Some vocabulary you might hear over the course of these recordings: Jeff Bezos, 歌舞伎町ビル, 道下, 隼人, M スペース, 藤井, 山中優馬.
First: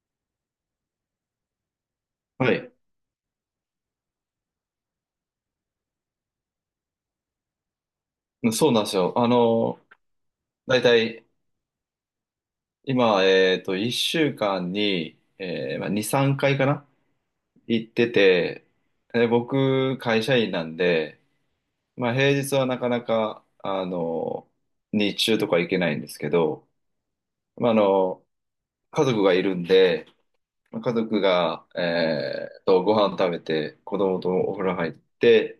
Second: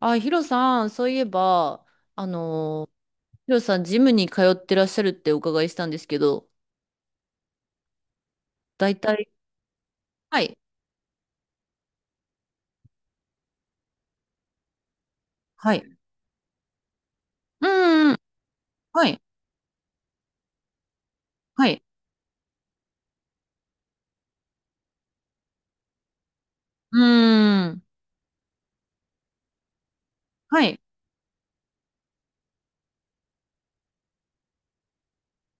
あ、ヒロさん、そういえば、あはい。のヒロさん、ジムに通ってらっしゃるってお伺いしたんですけど、そうなんです大よ。体、はい、だいたい今、1週間に、えはーい、まあ、2、3回かなう行ってんうん、て、はい、で僕、会社員なんで、はい、まあ、平日はなかなか、日中とか行けないんですけど、うまあ、ん、家族がいるんで、はまい。あ家族が、ご飯食べて、子供とお風呂入って、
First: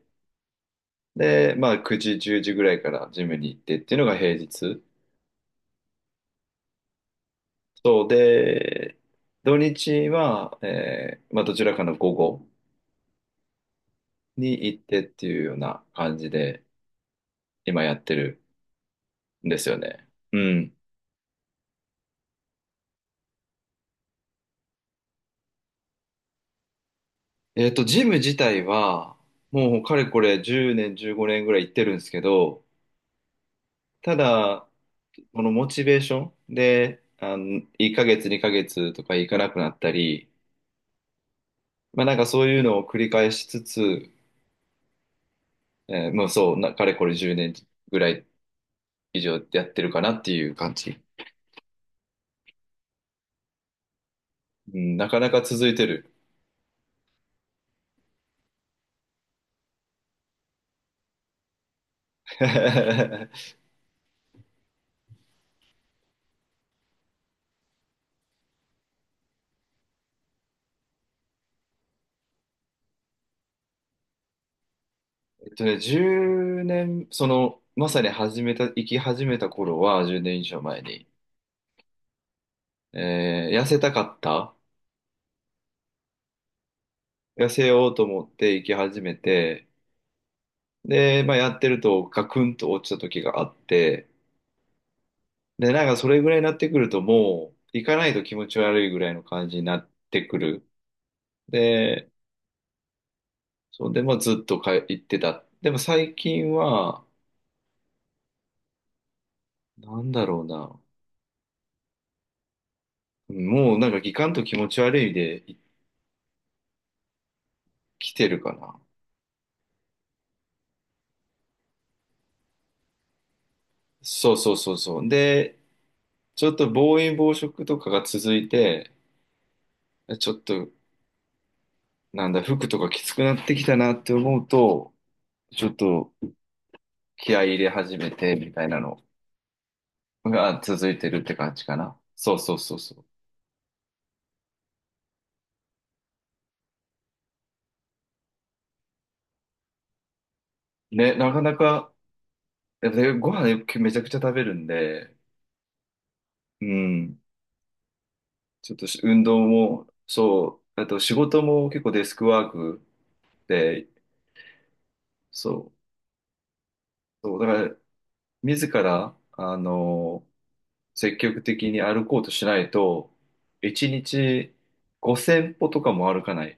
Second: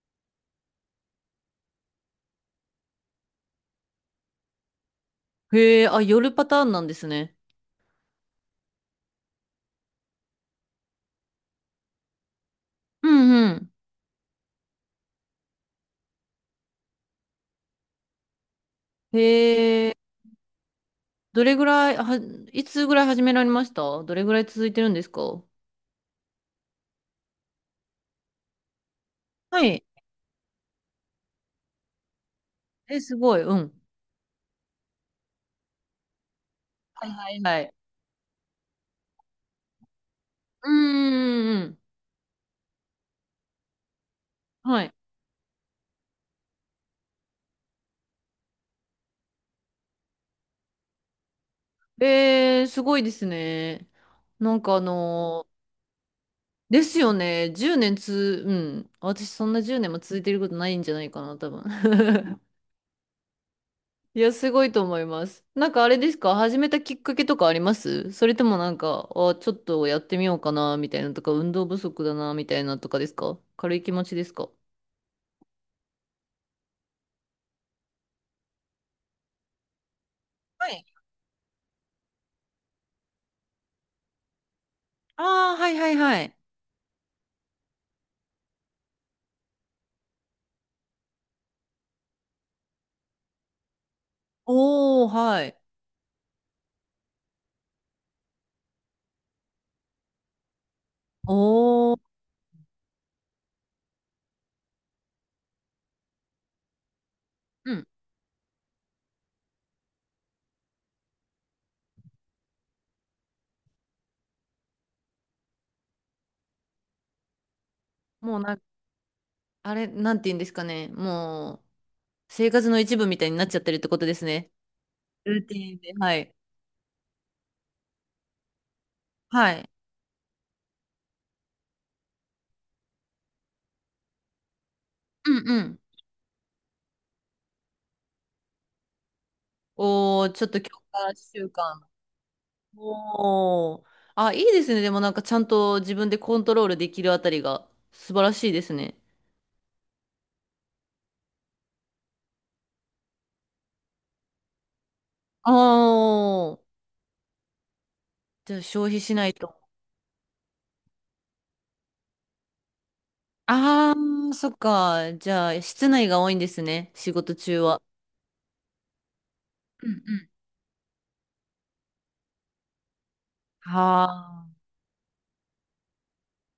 で、まあ、9時、10時ぐらいからジムに行ってっていうのが平日。へえ、あ、夜パターンなんですね。そうで、土日は、まあ、どちらかの午後うんうん。に行ってっていうような感じで今やってるんですよへえ、ね。うん。どれぐらい、は、いつぐらい始められました？どれぐらい続いてるんですか？ジム自体は、はもうい。かれこれ10年、15年ぐらい行ってるんですけど、え、すごい、うん。ただ、このモチベーションで、はいはいはい。1ヶ月、2ヶ月とか行かなくなったり、うんうんうんうん。まあなんかそういうのを繰り返しつつ、はい。もうそう、かれこれ10年ぐらい以上やってるかなっていう感じ。えー、すごいですね。なんかうあん、なかなかの続いてる。ですよね。10年つ、うん。私そんな10年も続いてることないんじゃないかな、多分。えいや、すごいと思います。なんかあれですか？始めたきっかけとかあります？それともなんか、あ、ちょっとやってみようかな、みたいなとか、運動不足だな、みたいなとかですか？軽い気持ちですか？1年、その、まさに始めた、生き始めた頃は、10年以上は前い。に、痩せたかった。ああ、はいはいはい。痩せようと思って生き始めて、で、まあ、やってるとガクンと落ちた時があって、おー、はい。で、なんかそれぐらいになってくるともう、行かないと気持ち悪いぐらいの感じになってくる。おー、で、そんで、まあ、ずっとか行ってた。でも最近は、うん。なんだろうな。もうなんかギカンと気持ち悪いで来てもるうかな、な。あれ、なんて言うんですかね。もう、生活の一部みたいになっちゃってるってことですそうね。そうそうそう。ルーテで、ィンで。はい。ちょっと暴飲暴食とかが続いて、はい。ちょっとなんだ、服とかきつくなってきたなって思うと、うんうちょっん。と気合い入れ始めてみたいなのおー、ちょっがと強続いて化るって習感じか慣。な。そうそうそうそおー。あ、いいですね。でもなんかちゃんと自分でコントロールできるあたりが素晴らしいですね。う。ね、なかなか、やっぱりご飯めちゃくちゃ食べるんで、ああ、うん、じゃあちょっと消し費し運ない動と。も、そう、あと仕事も結構デスクワークで、ああ、そっか。じゃそあ室う。内が多いんですね。仕事そう、だ中からは。自ら、うんうん、積極的に歩こうとしないと、1日は5000歩とかも歩かない。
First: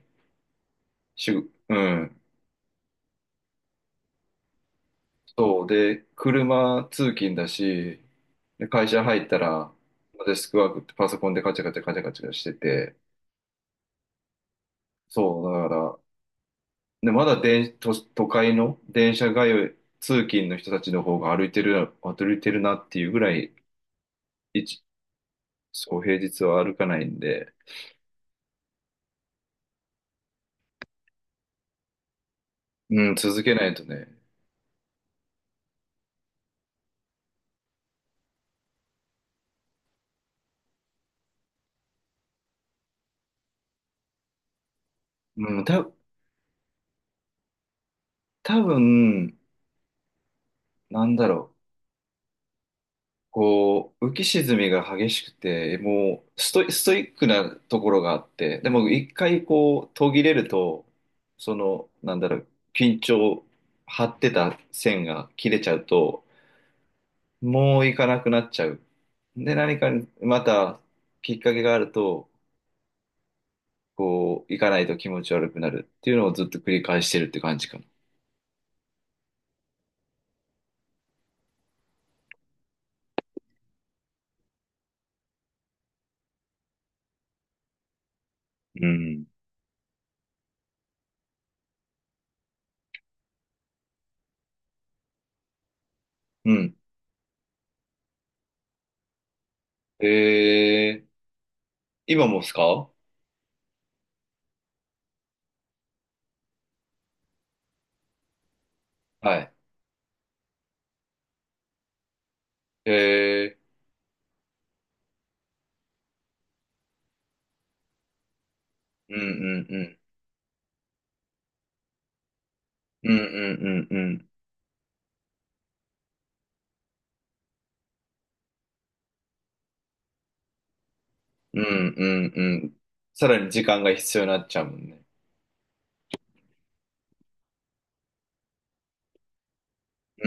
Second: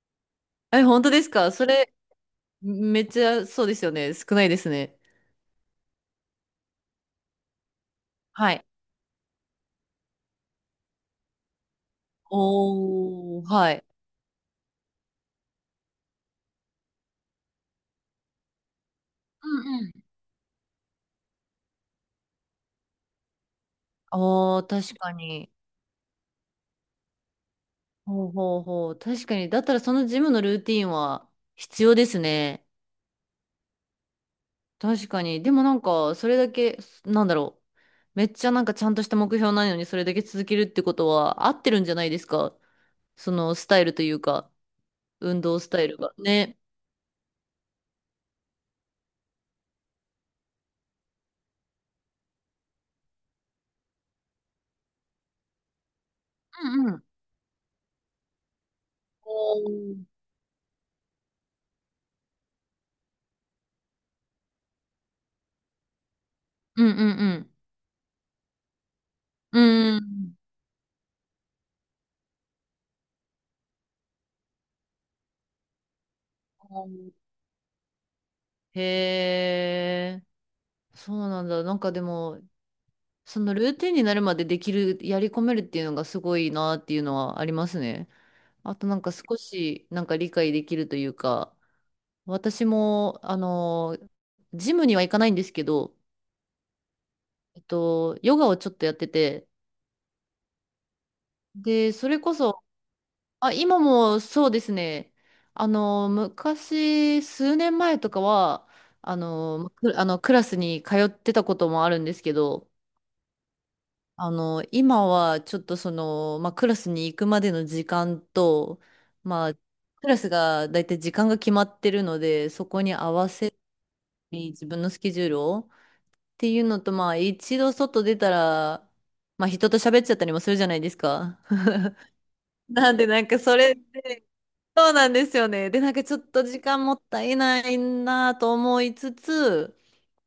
あ。え、本当ですか？そうれ、ん。めっちゃそうですよね。少ないですね。そうで、車通勤だし、はい。で会社入ったら、デスクワークってパソコンでカチャカチャカチャカチャしてて、おー、はい。そう、だから、で、まだ都会の電車う通んうん。い、通勤の人たちの方が歩いてる、歩いてるなっていうぐらい、おー、一確かに。そう、平日は歩かないんで、ほうほうほう。確かに。だったらそのジムのルーティンは必要ですね。うん、続けないとね、確かに。でもなんか、それだけ、なんだろう。めっちゃなんかちゃんとした目標ないのにそれだけ続けるってことは合ってるんじゃないですか？そのスタイルというか、運動うん、スタイルが。ね。多分、なんだろう。こう、浮き沈みが激しくて、もううストんうイん。ックなところがあって、でも一お回こう、ー、途切れると、その、なんだろう、緊張、張ってた線が切れちゃうと、うんうんもう行かなくなっちゃう。で、う何かん。うん。またきっかけがあると、こう、行かないと気持ち悪くなるっていうのをずっと繰り返してるって感じかも。へえ、そうなんだ。なんかでも、そのルーティンになるまでできる、やり込めるっていうのがすごいなっていうのはありますね。あうとなんかん。少しなんか理解できるというか、私も、ジムには行かないんですけど、うん。ヨガをちょっとやってて、えー、で、それ今こもっすそ、か？あ、今もそうですね、昔、数年前とかは、はい。く、あのクラスに通ってたこともあるんですけど、えー今はちょっとその、まあ、クラスに行くまでの時間と、うんうまあ、クんうん。ラスがだいたい時間が決まってるので、そこにう合んうわせんうんうん。に自分のスケジュールをっていうのと、まあ一度外出たら、まあ人と喋っちゃったりもするじゃないですか。う んうんうん。なんでなんさらかにそ時れ間が必要で、になっちゃうもんそうね。なんですよね。で、なんかちょっと時間もったいないなと思いつつ、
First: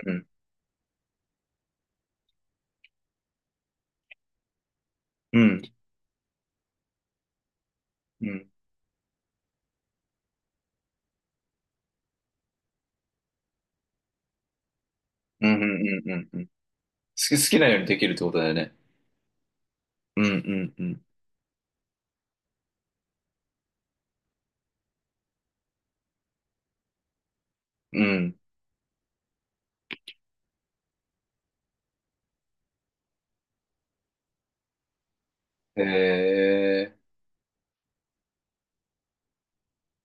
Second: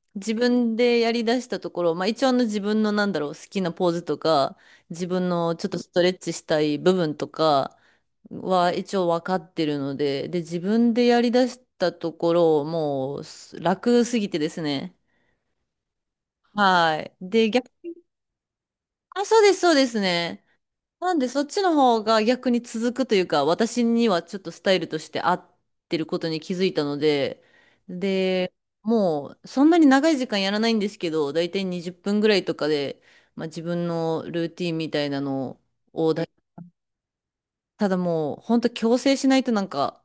うん。自分でやり出したところ、まあ一応あの自分のなんだろう、好きなポーズとか、自分うのん。ちょっとストレッチしたい部分とかうん。は一応分かってるので、で、自分でやり出したところ、もう楽すぎてですね。うんうんうんうん。好はい。き、好で、きな逆、ようにできるってことだよね。あ、そうです、そうですうんうね。んうん。なんで、そっちの方が逆に続くというか、私にはちょっとスタイルとして合ってることに気づいたので、うん。で、もう、そんなに長い時間やらないんですけど、だいたい20分ぐらいとかで、まあ、自分のルーティンみたいなのへをだ、え。ただもう、ほんと強制しないとなんか、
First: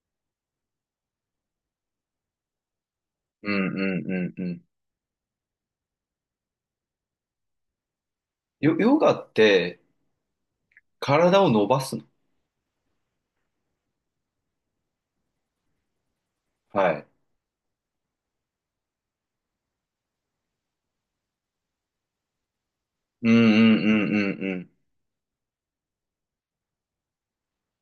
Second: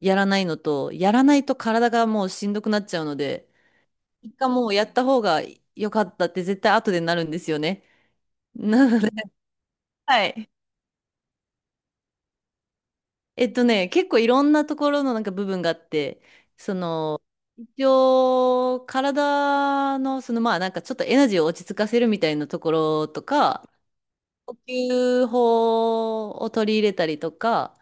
やらないのと、やらないと体がもうしんどくなっちゃうのうで、んうんうん一う回ん。もうやった方が良かったって絶対後でなるんですよね。ヨ、なヨので、ガってはい。体を伸ばすの？結構いろんなところのなんか部分があって、はい。一応、体の、そのまあなんかちょっとエナジーを落ち着かせるみたいなところとうんうか、んうんう呼ん吸法を取り入れたりとか、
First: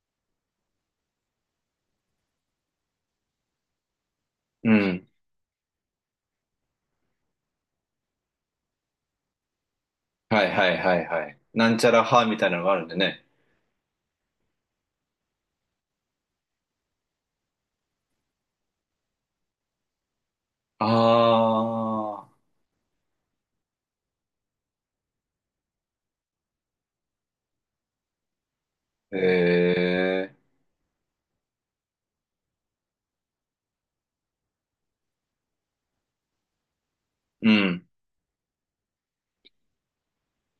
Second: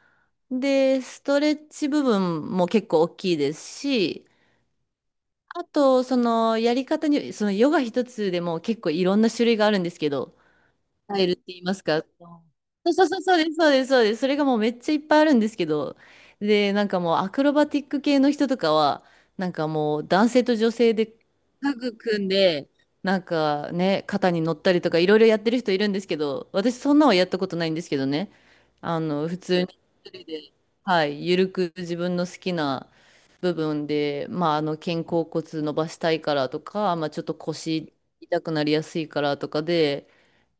で、ストレッチ部分も結構大きいですし、うん。うん。あと、そのやり方に、そのヨガ一つでも結構いろんな種類があるんですけど、はいはいはいタイはルっい。て言いなまんちすゃらか。派みたいなのがあるんそうでそうそうね。そうです、そうです、そうです。それがもうめっちゃいっぱいあるんですけど、で、なんかもうアクロバティック系の人とかは、なんかもう男性と女あ性でタッグ組んあ。で、なんかね、肩に乗ったりとかいろいろやってる人いるんですけど、私そんなはやったことないんですけどね、へ普通に一人え。で、はい、ゆるく自分の好きな部分で、まあ、肩甲骨伸ばしたいからとか、まあ、ちょっとうん。腰痛くなりやすいからとかで、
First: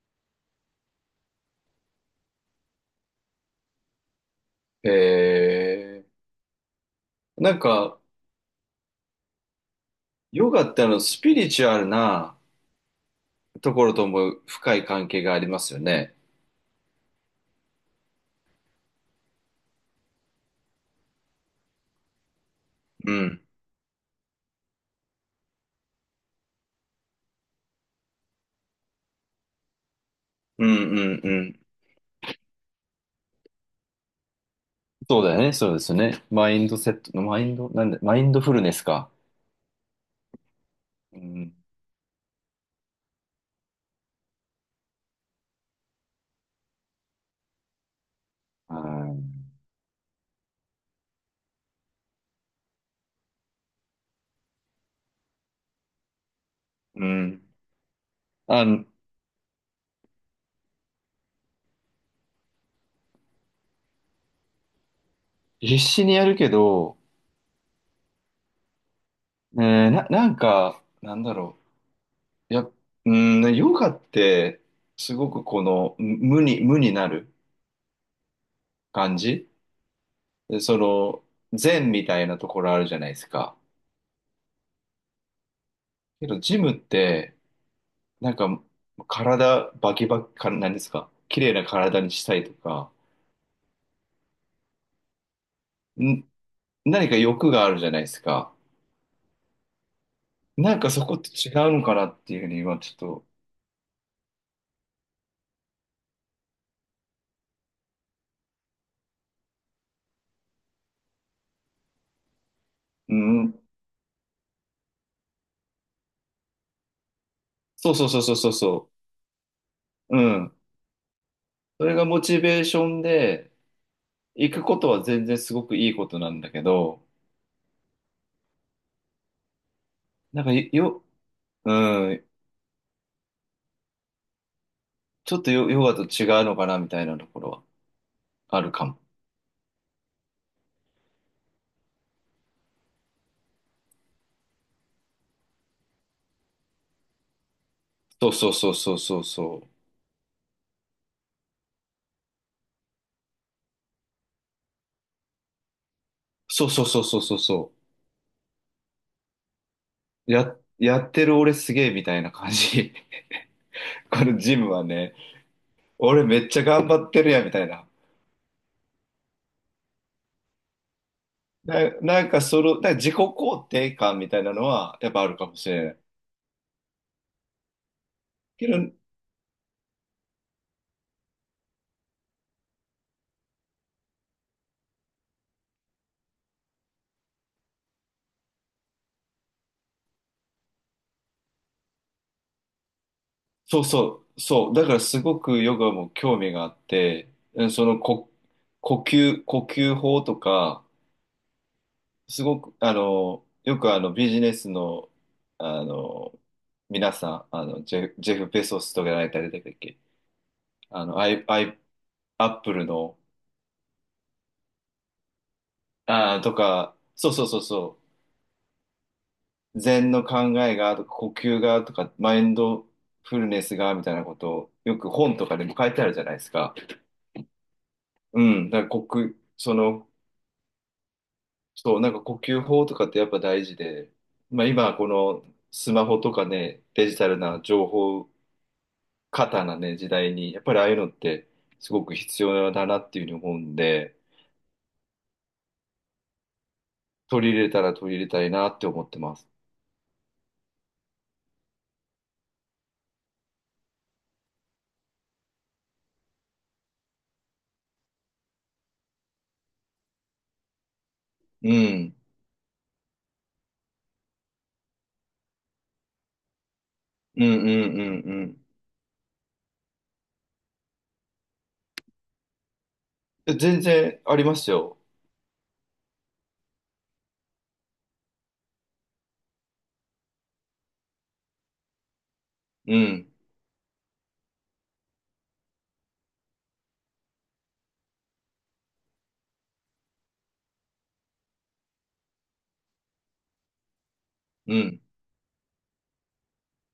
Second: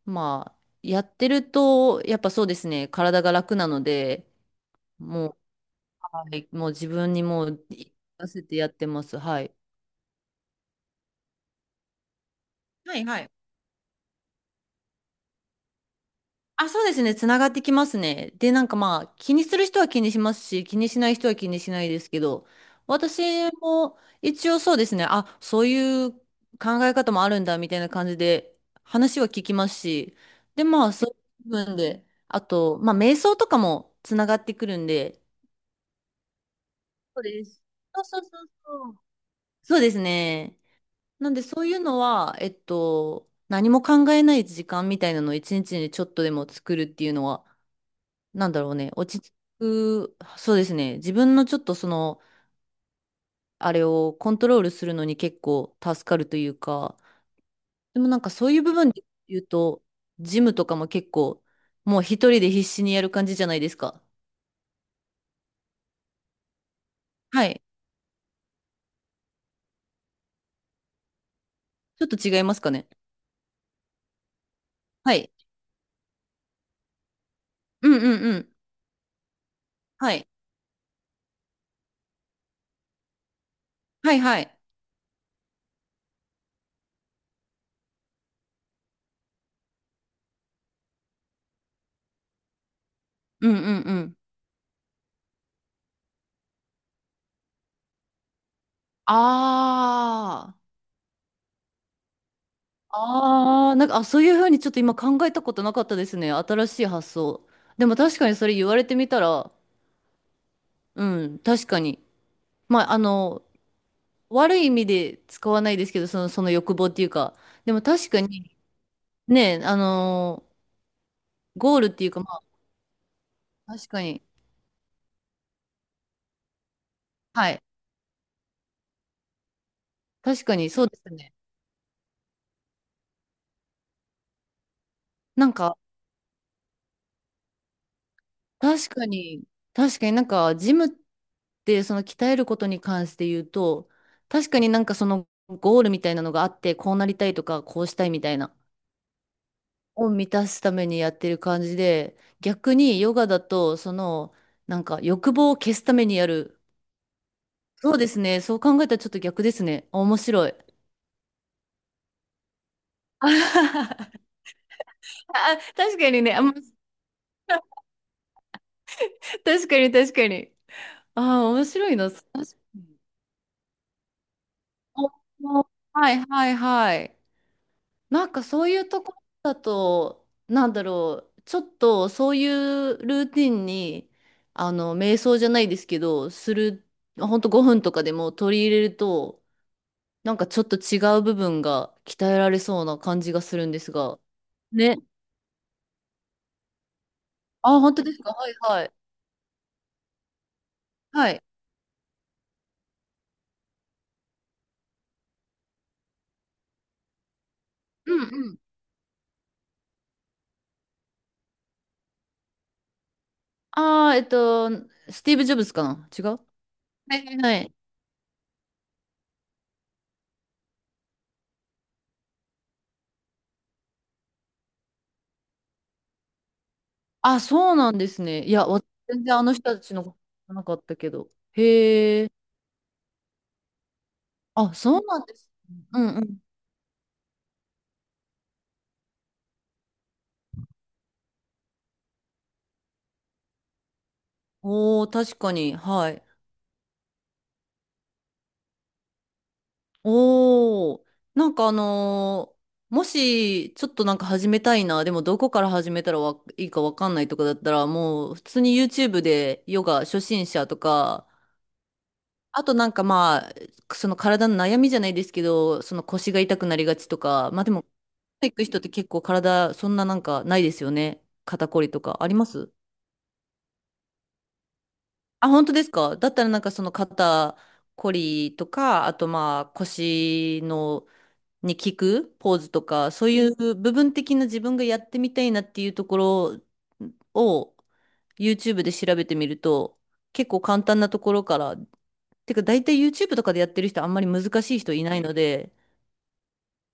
まあ、やってると、やっぱそうですね、体が楽なので、へもう、え。はい、もう自分にもなんう、か、出せてやってます。はい。ヨガってスピリチュアルなはいはい。ところとも深い関係がありますよね。あ、そうですね、つながってきますね。で、なんかまあ、気にする人は気にしますし、気にしない人は気にしないですけど、う私ん。も一応そうですね、あ、そういう考え方もあるんだ、みたいな感じで、話は聞きますし、で、うまあ、んうそういんううん。部分で、あと、まあ、瞑想とかもつながってくるんそで、うだよね、そうですよね。そうマイでンす。ド、なんで、そうマそイうそンドうフルネスそう。か。そうですね。うなんでん。そういうのは、何も考えない時間みたいなのを一日にちょっとでも作るっていうのは、なんだろうね、落ちは着く、そうですね。自分のちょっとその、あれをコントロールするのに結構助かるというか、い。うん。でもなんかそういうあ部の、分で言うと、ジムとかも結構、もう一人で必死にやる感じじゃないですか。必死にやるけど、はい。えなんか、なんだろちょっと違いう。ますかね。うん、ねヨガって、すはごい。くこの、無になるうんうんうん。感じ。はい。でその、禅みたいなところあるじゃないですか。はいはい。けど、ジムって、なんか、体、バキバキ、何ですか？綺麗な体にしたいとか、うんうんうん。ん、何か欲があるじゃないですか。あなんかそこって違うのかなっていうふうに今ちょっと、あ、ああ、なんか、あ、そういうふうにちょっと今考えたことなかったですね。新しい発想。でも確かにそれ言われてみたら、うん、確かに。まあ、うん、悪い意味で使わないですけど、その、その欲望っていうか。でもそうそう確そかうそうそうに、そね、う、うん。ゴーそルっれがていうモか、チまベーションで、あ、確かに。行くことは全然すごくいいことなんだけど、はい。なん確かかに、そうですね。うん、ちょっなとんヨ、か、ヨガと違うのかなみたいなところはあるか確も。かに、確かになんか、ジムって、その鍛えることに関して言うと、確かになんかそのゴールみたいなのがあって、こうなりたいとか、こうしたいみそたういそうな、そうそうそうそう。を満たすためにやってる感じで、逆にヨガだと、その、なんか欲望を消すためにやる。そうそうそうそうそうそそうですね。そう考えたらちょっと逆ですね。あ、面う。白い。や、やってる俺すげえみたいな感じ。あはははこのジムはね、あ、確かに俺ね。めあ、っま、ちゃ頑張ってるやんみたいな。確かに確かに。ああ、面な、白いな。な確んかかその、なんかに自己肯定感みたいなのはお、やっぱあるかもしお、れない。はいはいはい。なんかそけういうど、ところだと、なんだろう、ちょっとそういうルーティンに、瞑想じゃないですけど、する、ほんと5分とかでも取り入れると、なんかちょっと違う部分が鍛えられそうな感じがするんでそうすが。そう、そう。だかね。らすごくヨガも興味があって、うんあ、そ本の当ですこ、か？はいはい。呼吸法とか、はい。すごく、よくビジネスの、あの、皆さん、ジうェフ、んジェフ・うん。ベソスとかやられたりだっけ？あの、アイ、アイ、アップルの、ああ、スティーブ・ジョブズかな？違う？はとか、いそはういそうはそうい。そう。禅の考えがとか呼吸がとかマインドフルネスがみたいなことをよく本とかでも書いてあるじゃないですか。あ、そうなんですうね。いや、ん。だわ、から全然あの人そたちのの、こと知らなかったけど。そう、なんかへえ。呼吸法とかってやっぱ大事で、まああ、今そうこなんでのす。スうマんホうとん。かね、デジタルな情報過多なね、時代に、やっぱりああいうのってすごく必要だなっていうふうに思うんで、おー、確かに。はい。取り入れたら取り入れたいなって思ってます。おー、なんかあのーもし、ちょっとなんか始めたいな、でもどこから始めたらわいいかわかんないとかだったら、もう普通に YouTube でヨガ初心者とか、うん。あとなんかまあ、その体の悩みじゃないですけど、その腰が痛くなりがちとうんうか、んまあでうも、行んく人って結構体、そんななんかないですよね。肩こりとか。あります？うん。全然ありますよ。あ、本当ですか？だったらなんかその肩こりとか、あとまあ腰のに効くポーズとうか、そうん。いう部分的な自分がやってみたいなっていうところを YouTube で調べてみると、結構簡単なところから、てか大体 YouTube とかでやってる人あんまり難うしい人ん。いないので、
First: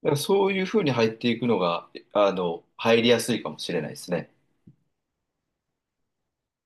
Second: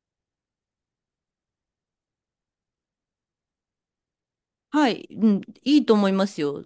だからそういうふうに入っていくのが、入りやすいかもしれないですね。はい、うん、いいと思いますよ。